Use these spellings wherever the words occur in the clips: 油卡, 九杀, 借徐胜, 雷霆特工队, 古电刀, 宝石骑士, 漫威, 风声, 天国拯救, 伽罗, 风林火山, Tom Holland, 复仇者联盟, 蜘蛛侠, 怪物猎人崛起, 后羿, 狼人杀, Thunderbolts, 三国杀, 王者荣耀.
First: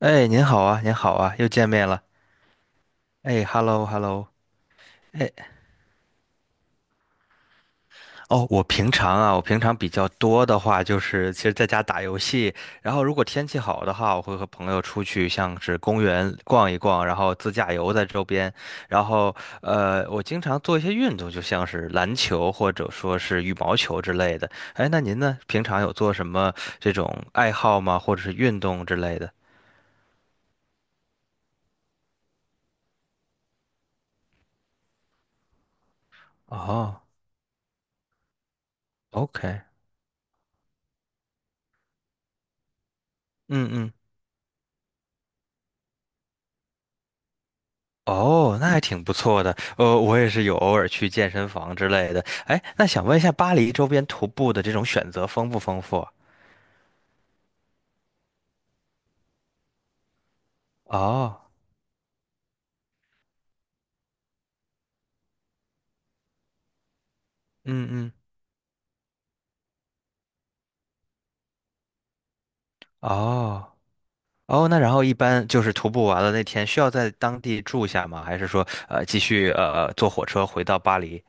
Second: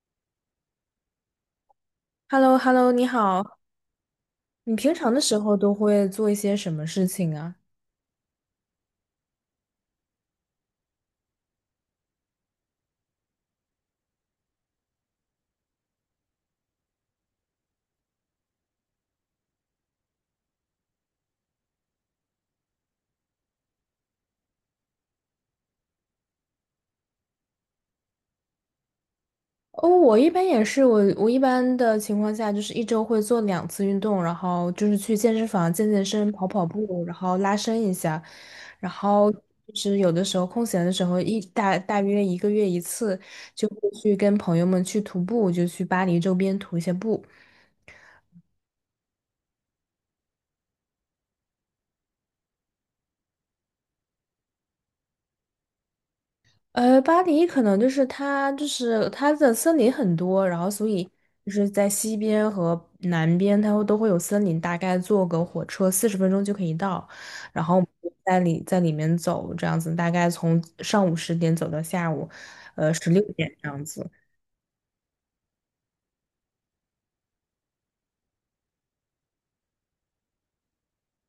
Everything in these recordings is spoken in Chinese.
哎，您好啊，您好啊，又见面了。h e l l o h e l l o 你哎好。，hello hello。你平常的时候都会做一些什么事情啊？哦，我平常啊，我平常比较多的话就是，其实在家打游戏，然后如果天气好的话，我会和朋友出去，像是公园逛一逛，然后自驾游在周边，然后我经常做一些运动，就像是篮球或者说是羽毛球之类的。哎，那您呢？平常有做什么这种爱好吗？或者是运动之类的？哦，我一般也是，我一般的情况下就是一周会做两次运动，然后就是去健身房健健身、跑跑哦步，然后拉伸一下，然后，OK，就是有的时候空闲的时候大约一个月一次，就嗯会嗯。去跟朋友们去徒步，就去巴黎周边徒一些步。哦，那还挺不错的。呃，我也是有偶尔去健身房之类的。哎，那想问一下，巴黎周边徒步的这种选择丰不丰富？巴黎可能就是它的森林很多，然后所以哦，就是在西边和南边，都会有森林，大概坐个火车40分钟就可以到。然后我们嗯嗯，就在里面走，这样子大概从上午10点走到下午，16点这哦样子。哦，那然后一般就是徒步完了那天需要在当地住下吗？还是说继续坐火车回到巴黎？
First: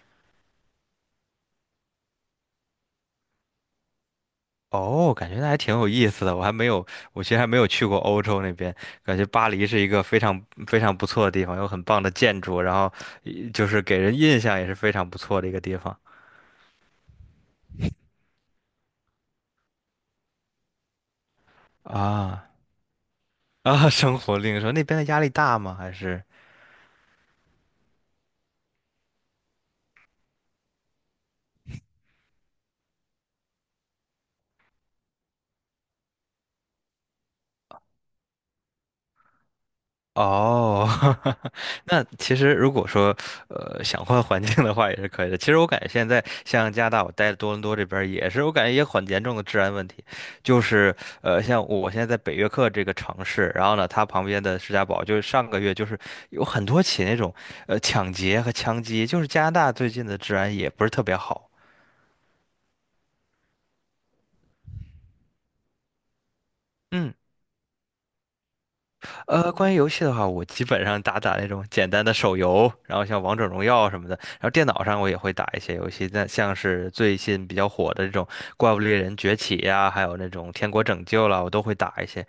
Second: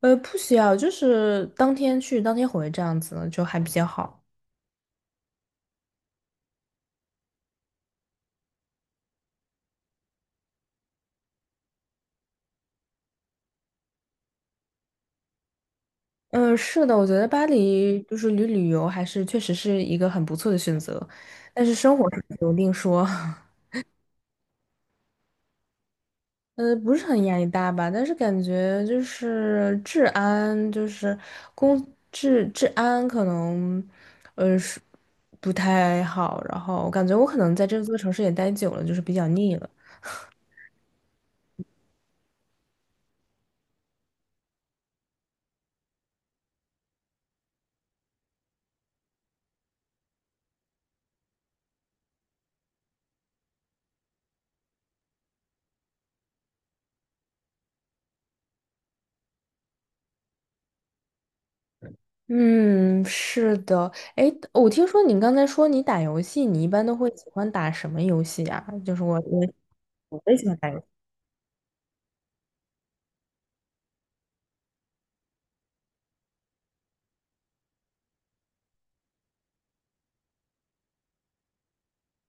不需要，就是当天去当天回这样子就还比较好。哦，感觉那还挺有意思的。我还没有，我其实还没有去过欧洲那边，感觉巴黎是一个非常非常不错的地方，有很棒的建筑，然后就是给人印象也是非常不错的一个地方。嗯，是的，我觉得巴黎就是旅游还是确实是一个很不错的选择，但是生活上啊有另说。啊，生活另说那边的压力大吗？还是不是很压力大吧，但是感觉就是治安，就是公治安可能，是不太好。然后我感觉我可能在这座城市也待久了，就是比较腻了。哦，那其实如果说想换环境的话也是可以的。其实我感觉现在像加拿大，我待多伦多这边儿也是，我感觉也很严重的治安问题。就是像我现在在北约克这个城市，然后呢，它旁边的士嘉堡，就是上个月就是有很多起那种抢劫和枪击，就是加拿大最近的治安也不是特别好。嗯，是的。哎，我听说你刚才说你打游戏，你一般都会嗯。喜欢打什么游戏啊？就是我我呃，关于游戏的我话，也我喜欢基打游戏本上打打那种简单的手游，然后像王者荣耀什么的，然后电脑上我也会打一些游戏，但像是最近比较火的这种《怪物猎人崛起》呀，还有那种《天国拯救》啦，我都会打一些。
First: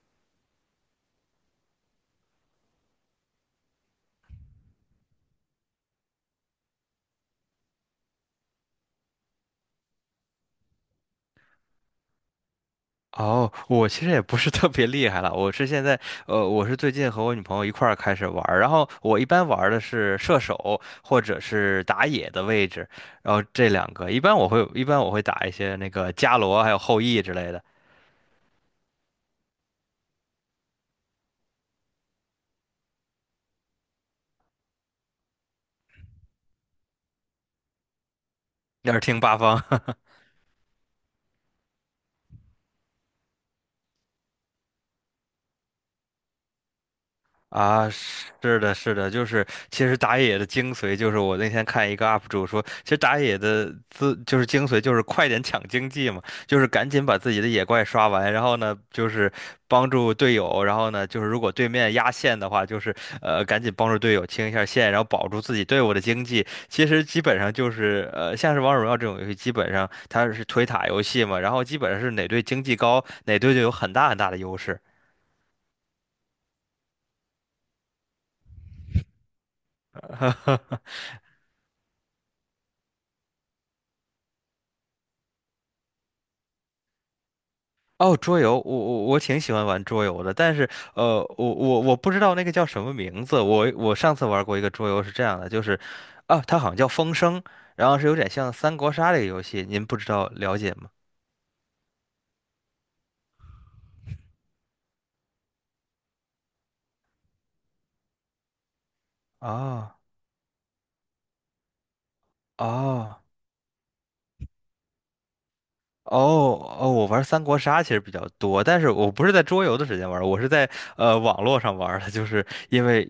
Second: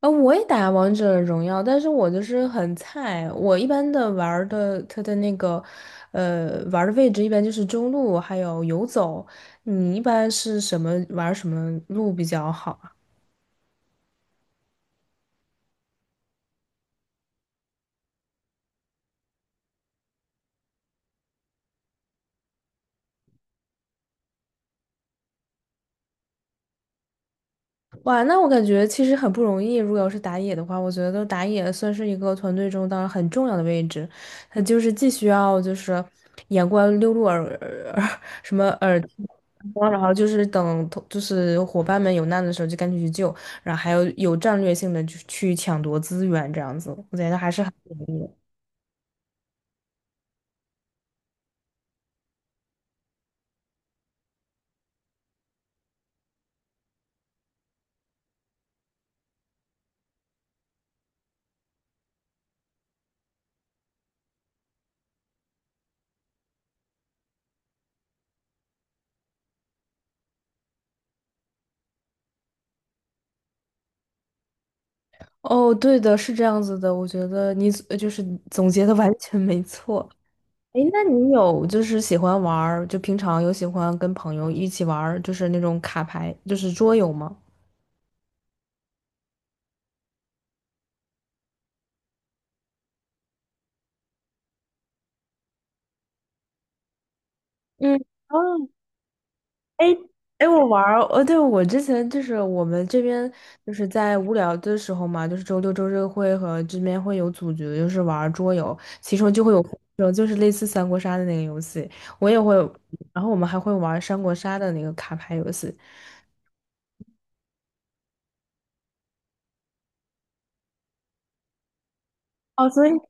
啊，我也打王者荣耀，但是我就是很菜。我一般的玩儿的，他的那个，玩儿的位置一般就是中路，还有游走。你一般是什么玩儿什么路比较好啊？哦，我其实也不是特别厉害了，我是现在，呃，我是最近和我女朋友一块儿开始玩儿，然后我一般玩儿的是射手或者是打野的位置，然后这两个，一般我会打一些那个伽罗还有后羿之类的，哇，那我感觉其实很不容易。如果要是打野的话，我觉得打野算是一个团队中当然很重要的位置，他就是既需要就是眼观六路耳耳什么要耳是听听八方。光，然 后就是等同就是伙伴们有难的时候就赶紧去救，然后还有战略性的去抢夺资源这样子，我觉得还是很啊，不容易的。是的，是的，就是其实打野的精髓就是我那天看一个 UP 主说，其实打野的自就是精髓就是快点抢经济嘛，就是赶紧把自己的野怪刷完，然后呢就是帮助队友，然后呢就是如果对面压线的话，就是赶紧帮助队友清一下线，然后保住自己队伍的经济。其实基本上就是像是王者荣耀这种游戏，基本上它是推塔游戏嘛，然后基本上是哪队经济高，哪队就有很大的优势。哦，对的，是这样子的，我觉得你就是总结的完全没错。哎，那你有就是喜欢玩儿，就平常有喜欢跟朋友一起玩儿，就是那种卡牌，就是桌游吗？哦，桌游，我挺喜欢玩桌游的，但是我不知道那个叫什么名字。我上次玩过一个桌游是这样的，就是啊，它好像叫《风声》，然嗯，后是有点像哦，三国杀这个游戏，您哎不知道哎，了我解玩吗？儿，对，我之前就是我们这边就是在无聊的时候嘛，就是周六周日会和这边会有组局，就是玩儿桌游，其中就会有分啊手就是类似三国杀的那个游戏，我也会，哦然后我们还会玩儿三国杀的那个卡牌游戏。哦哦，我玩三国杀其实比较多，但是我不是在桌游的时间玩儿我是在网络上玩儿的，就是哦，因所以为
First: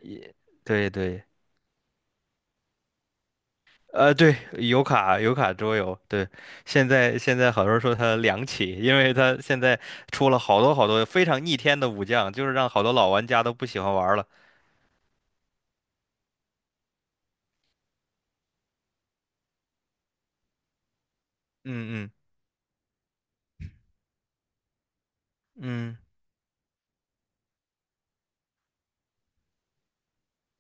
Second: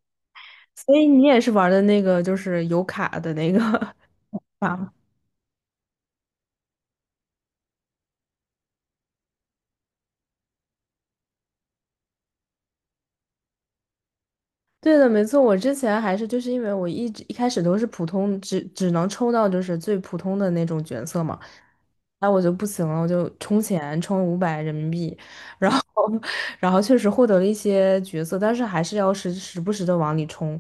对所以你对。也是玩儿的那个就是有卡的那个 呃，对，油吗？卡油卡桌游，对，现在好多人说它凉起，因为它现在出了好多非常逆天的武将，就是让好多老玩家都不喜欢玩了。对的，没错。我之前还是就是因为我一直一开始都是普通，只能抽到就是最普通的那种角色嘛，嗯嗯那我就不行了，我就充钱充500人民币，然后 嗯，然后确实获得了一些角色，但是还是要时不时的往里充，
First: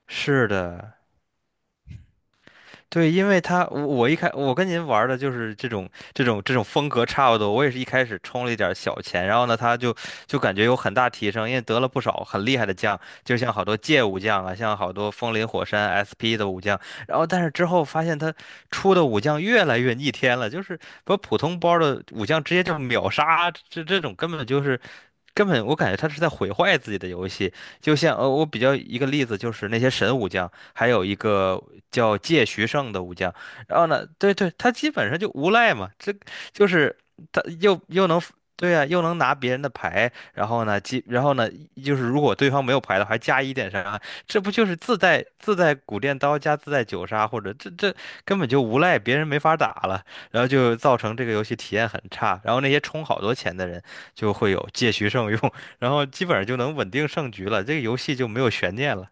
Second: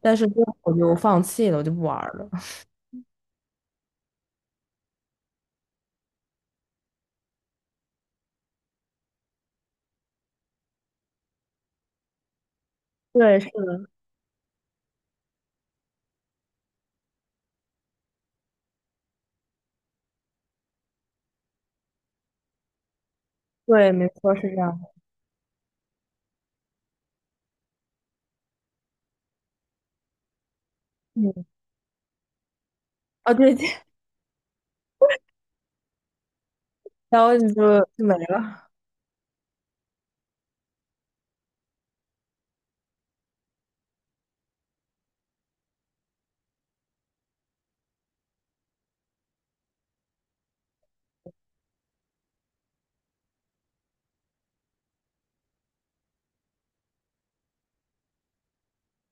但是最是后我就的。放弃了，我就不玩儿了。对，因为他我一开我跟您玩儿的就是这种风格差不多，我也是一开始充了一点儿小钱，然后呢，他就感觉有很大提升，因为得了不少很厉害的将，就对，是像好多的，界武将啊，像好多风林火山 SP 的武将，然后但是之后发现他出的武将越来越逆天了，就是把普通包的武将直接就秒杀，这对，这没种根错，是本这就样是。的。根本我感觉他是在毁坏自己的游戏，就像我比较一个例子就是那些神武将，还有一嗯，个叫借徐胜的武将。啊，对，然后 呢，对对，他基本上就无赖嘛，这就是然后他你又就就又没能了。对啊，又能拿别人的牌，然后呢，就是如果对方没有牌的话，还加一点伤害，这不就是自带古电刀加自带九杀，或者这根本就无赖，别人没法打了，然后就造成这个游戏体验很差，然后那些充好多钱的人就会有借徐胜用，然后基本上就能稳定胜局了，这个游戏就没有悬念了。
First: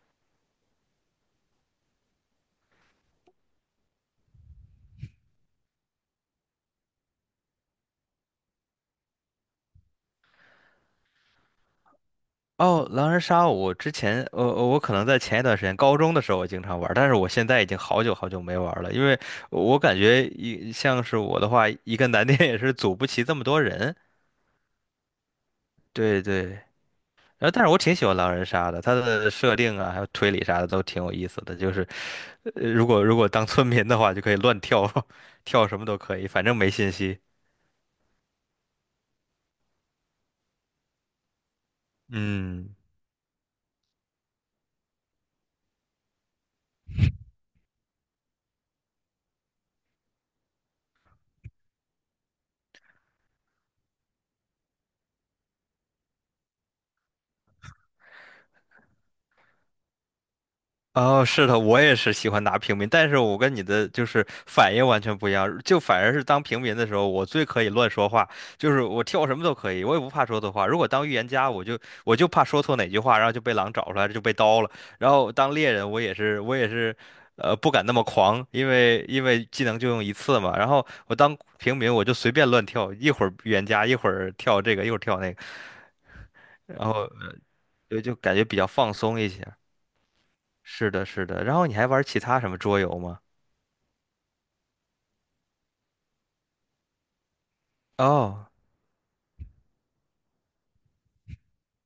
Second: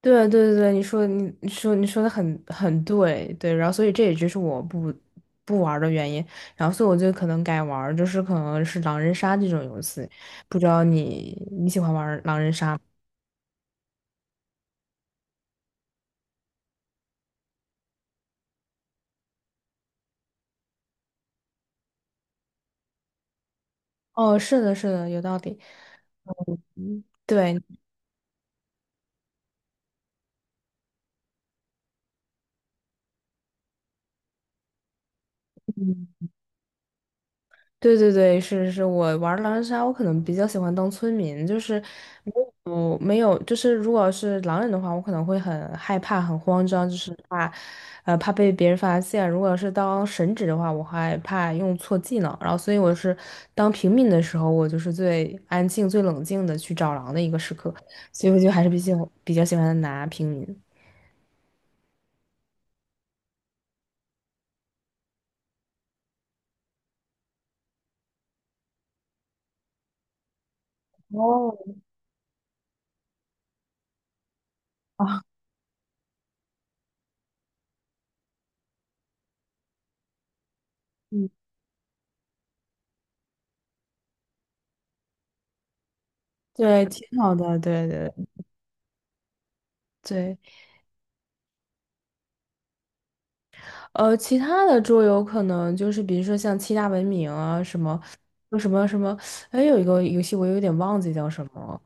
对对对，对，你说的很对，对，然后所以这也就是我不玩儿的原因，然后所以我就可能改玩儿，就是可能是狼人杀这种游戏，不知道你喜欢玩儿狼人杀吗？哦，狼人杀，我之前，呃，我可能在前一段时间，高中的时候我经常玩儿但是我现在已经好久没玩儿了，因为我感觉一像是我的话，一个难点也是组不齐这么多人。哦，是的，是的，有道理。对对，嗯，然后对，但是我挺喜欢狼人杀的，它的设定啊，还有推理啥的都挺有意思的，就是，呃，如果当村民的话，就可以乱跳，跳什么都可以，反正没信息。对对对，是是是我玩狼人杀，我可能比较喜欢当村民，就是没嗯。有没有，就是如果是狼人的话，我可能会很害怕、很慌张，就是怕，怕被别人发现。如果是当神职的话，我害怕用错技能，然后所以我是当平民的时候，我就是最安静、最冷静的去找狼的一个时刻，所以我就还是比较喜欢拿平民。哦，是的，我也是喜欢拿平民，但是我跟你的就是反应完全不一样，就反而是当平民的时候，我最可以乱说话，就是我跳什么都可以，我也不怕说错话。如果当预言家，哦，我就怕说错哪句话，然后就被狼找出来，就被刀了。然啊，后当猎人，我也是，呃，不敢那么狂，因为技能就用一次嘛。然后我嗯，当平民，我就随便乱跳，一会儿预言家，一会儿跳这个，一会儿跳那个，然对，后挺好的，对对就感觉比较放松一些。对。是的，是的。然后你还玩其他什么桌游吗？其他的桌游可能就是比如说像七大文明啊，什么哦什么什么，哎，有一个游戏我有点忘记叫什么，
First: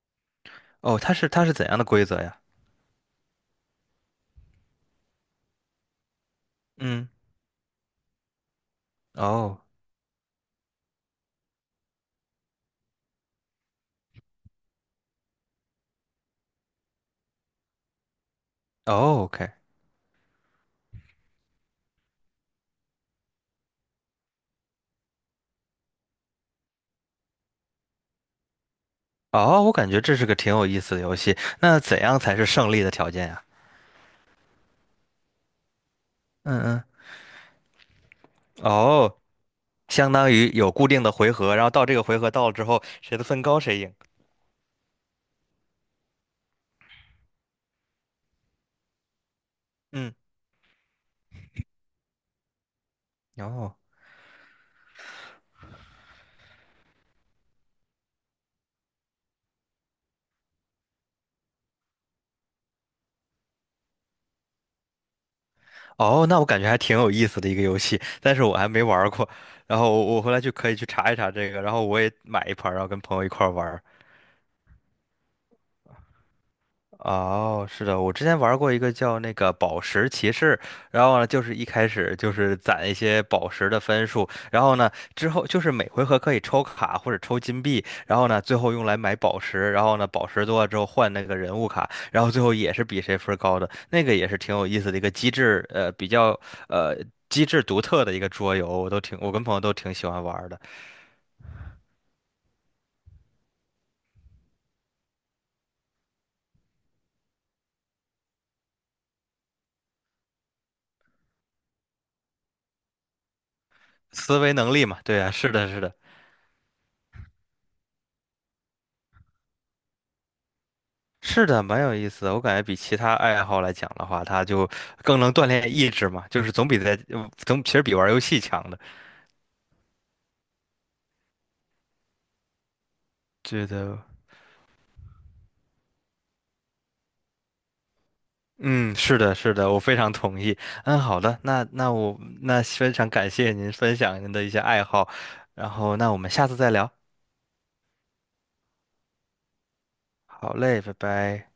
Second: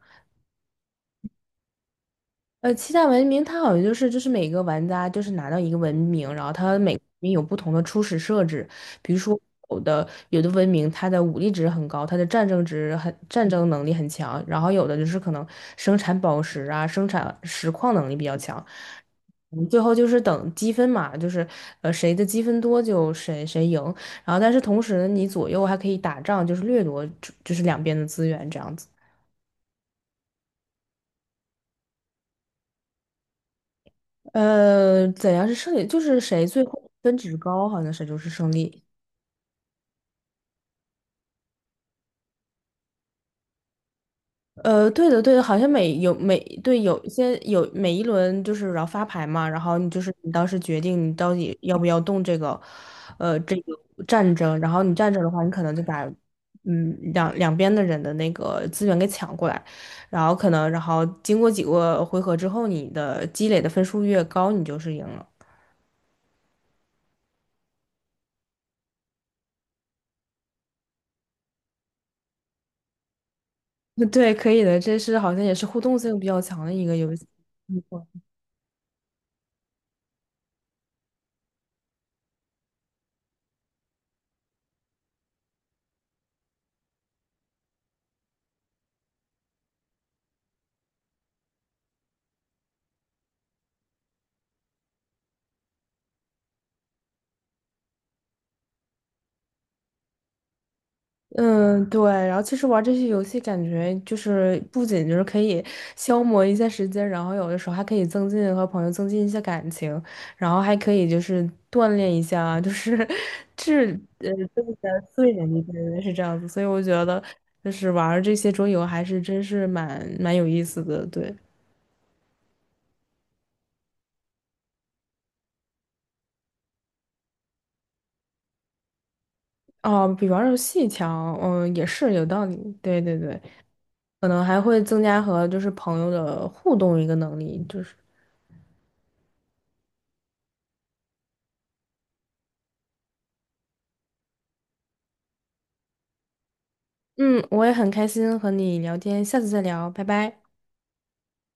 哦，它是怎样的规则呀？七大文明它好像就是每个玩家就是拿到一个文明，然后它每个嗯，文明有不同的初始设置，比如说哦有的文明它的武力值很高，它的战争能力很强，然后有的就是可能生产宝石啊，生产石矿能力比较强。哦，OK，嗯最后就是等积分嘛，就是谁的积分多就谁赢，然后但是同时你左右还可以打仗，就是掠夺就是两边的资源这样子。哦，我感觉这是个挺有意思的游戏。那怎样才是胜利的条件呀？怎样是胜利？就是谁嗯最嗯，后分值高，好像谁就是胜利。哦，相当于有固定的回合，然后到这个回合到了之后，谁的分高谁赢。对的，对的，好像每有每对有一些有每一轮就是然后发牌嘛，然后你就嗯，是你当时决定你到底要不要动这个，这哦个战争，然后你战争的话，你可能就把两边的人的那个资源给抢过来，然后可能然后经过几个回合之后，你的积累的分数越高，你就是赢了。哦，那我感觉还挺有意思的一个游戏，但是我还没玩儿过。然后我回来就可以去查一查这个，然后我也买一盘儿然后跟朋友一块儿玩。对，可以的，这是好像也是互动性比较强的一个游戏。哦，是的，我之前玩过一个叫那个宝石骑士，然后呢，就是一开始就是攒一些宝石的分数，然后呢，之后就是每回合可以抽卡或者抽金币，然后呢，最后用来买宝石，然后呢，宝石多了之后换那个人物卡，然后最后也是比谁分儿高的，那个也是挺有意思的一个机制，呃，比较呃机制独特的一个桌游，我都挺，我跟朋友都挺喜欢玩儿的，嗯，对，然后其实玩这些游戏，感觉就是不仅就是可以消磨一下时间，然后有的时候还可以增进和朋友增进一些感情，然后还可以就是锻炼一下啊，就是 思维增能力加嘛，的对啊，睡是眠，的，是的。对是这样子。所以我觉得就是玩这些桌游还是真是蛮有意思的，对。是的，蛮有意思的。我感觉比其他爱好来讲的话，它就更能锻炼意志嘛，就是总比在总其实比玩游戏强的。哦，比玩儿游戏强，嗯，也是有道理，对对对，觉得，可能还会增加和就是朋友的互动一个能力，就是。嗯，是的，是的，我非常同意。嗯，好的，那我非常感谢您分享您的一些爱好，然后那我们下次再聊。嗯，我也很开心和你聊天，下次再聊，拜拜。好嘞，拜拜。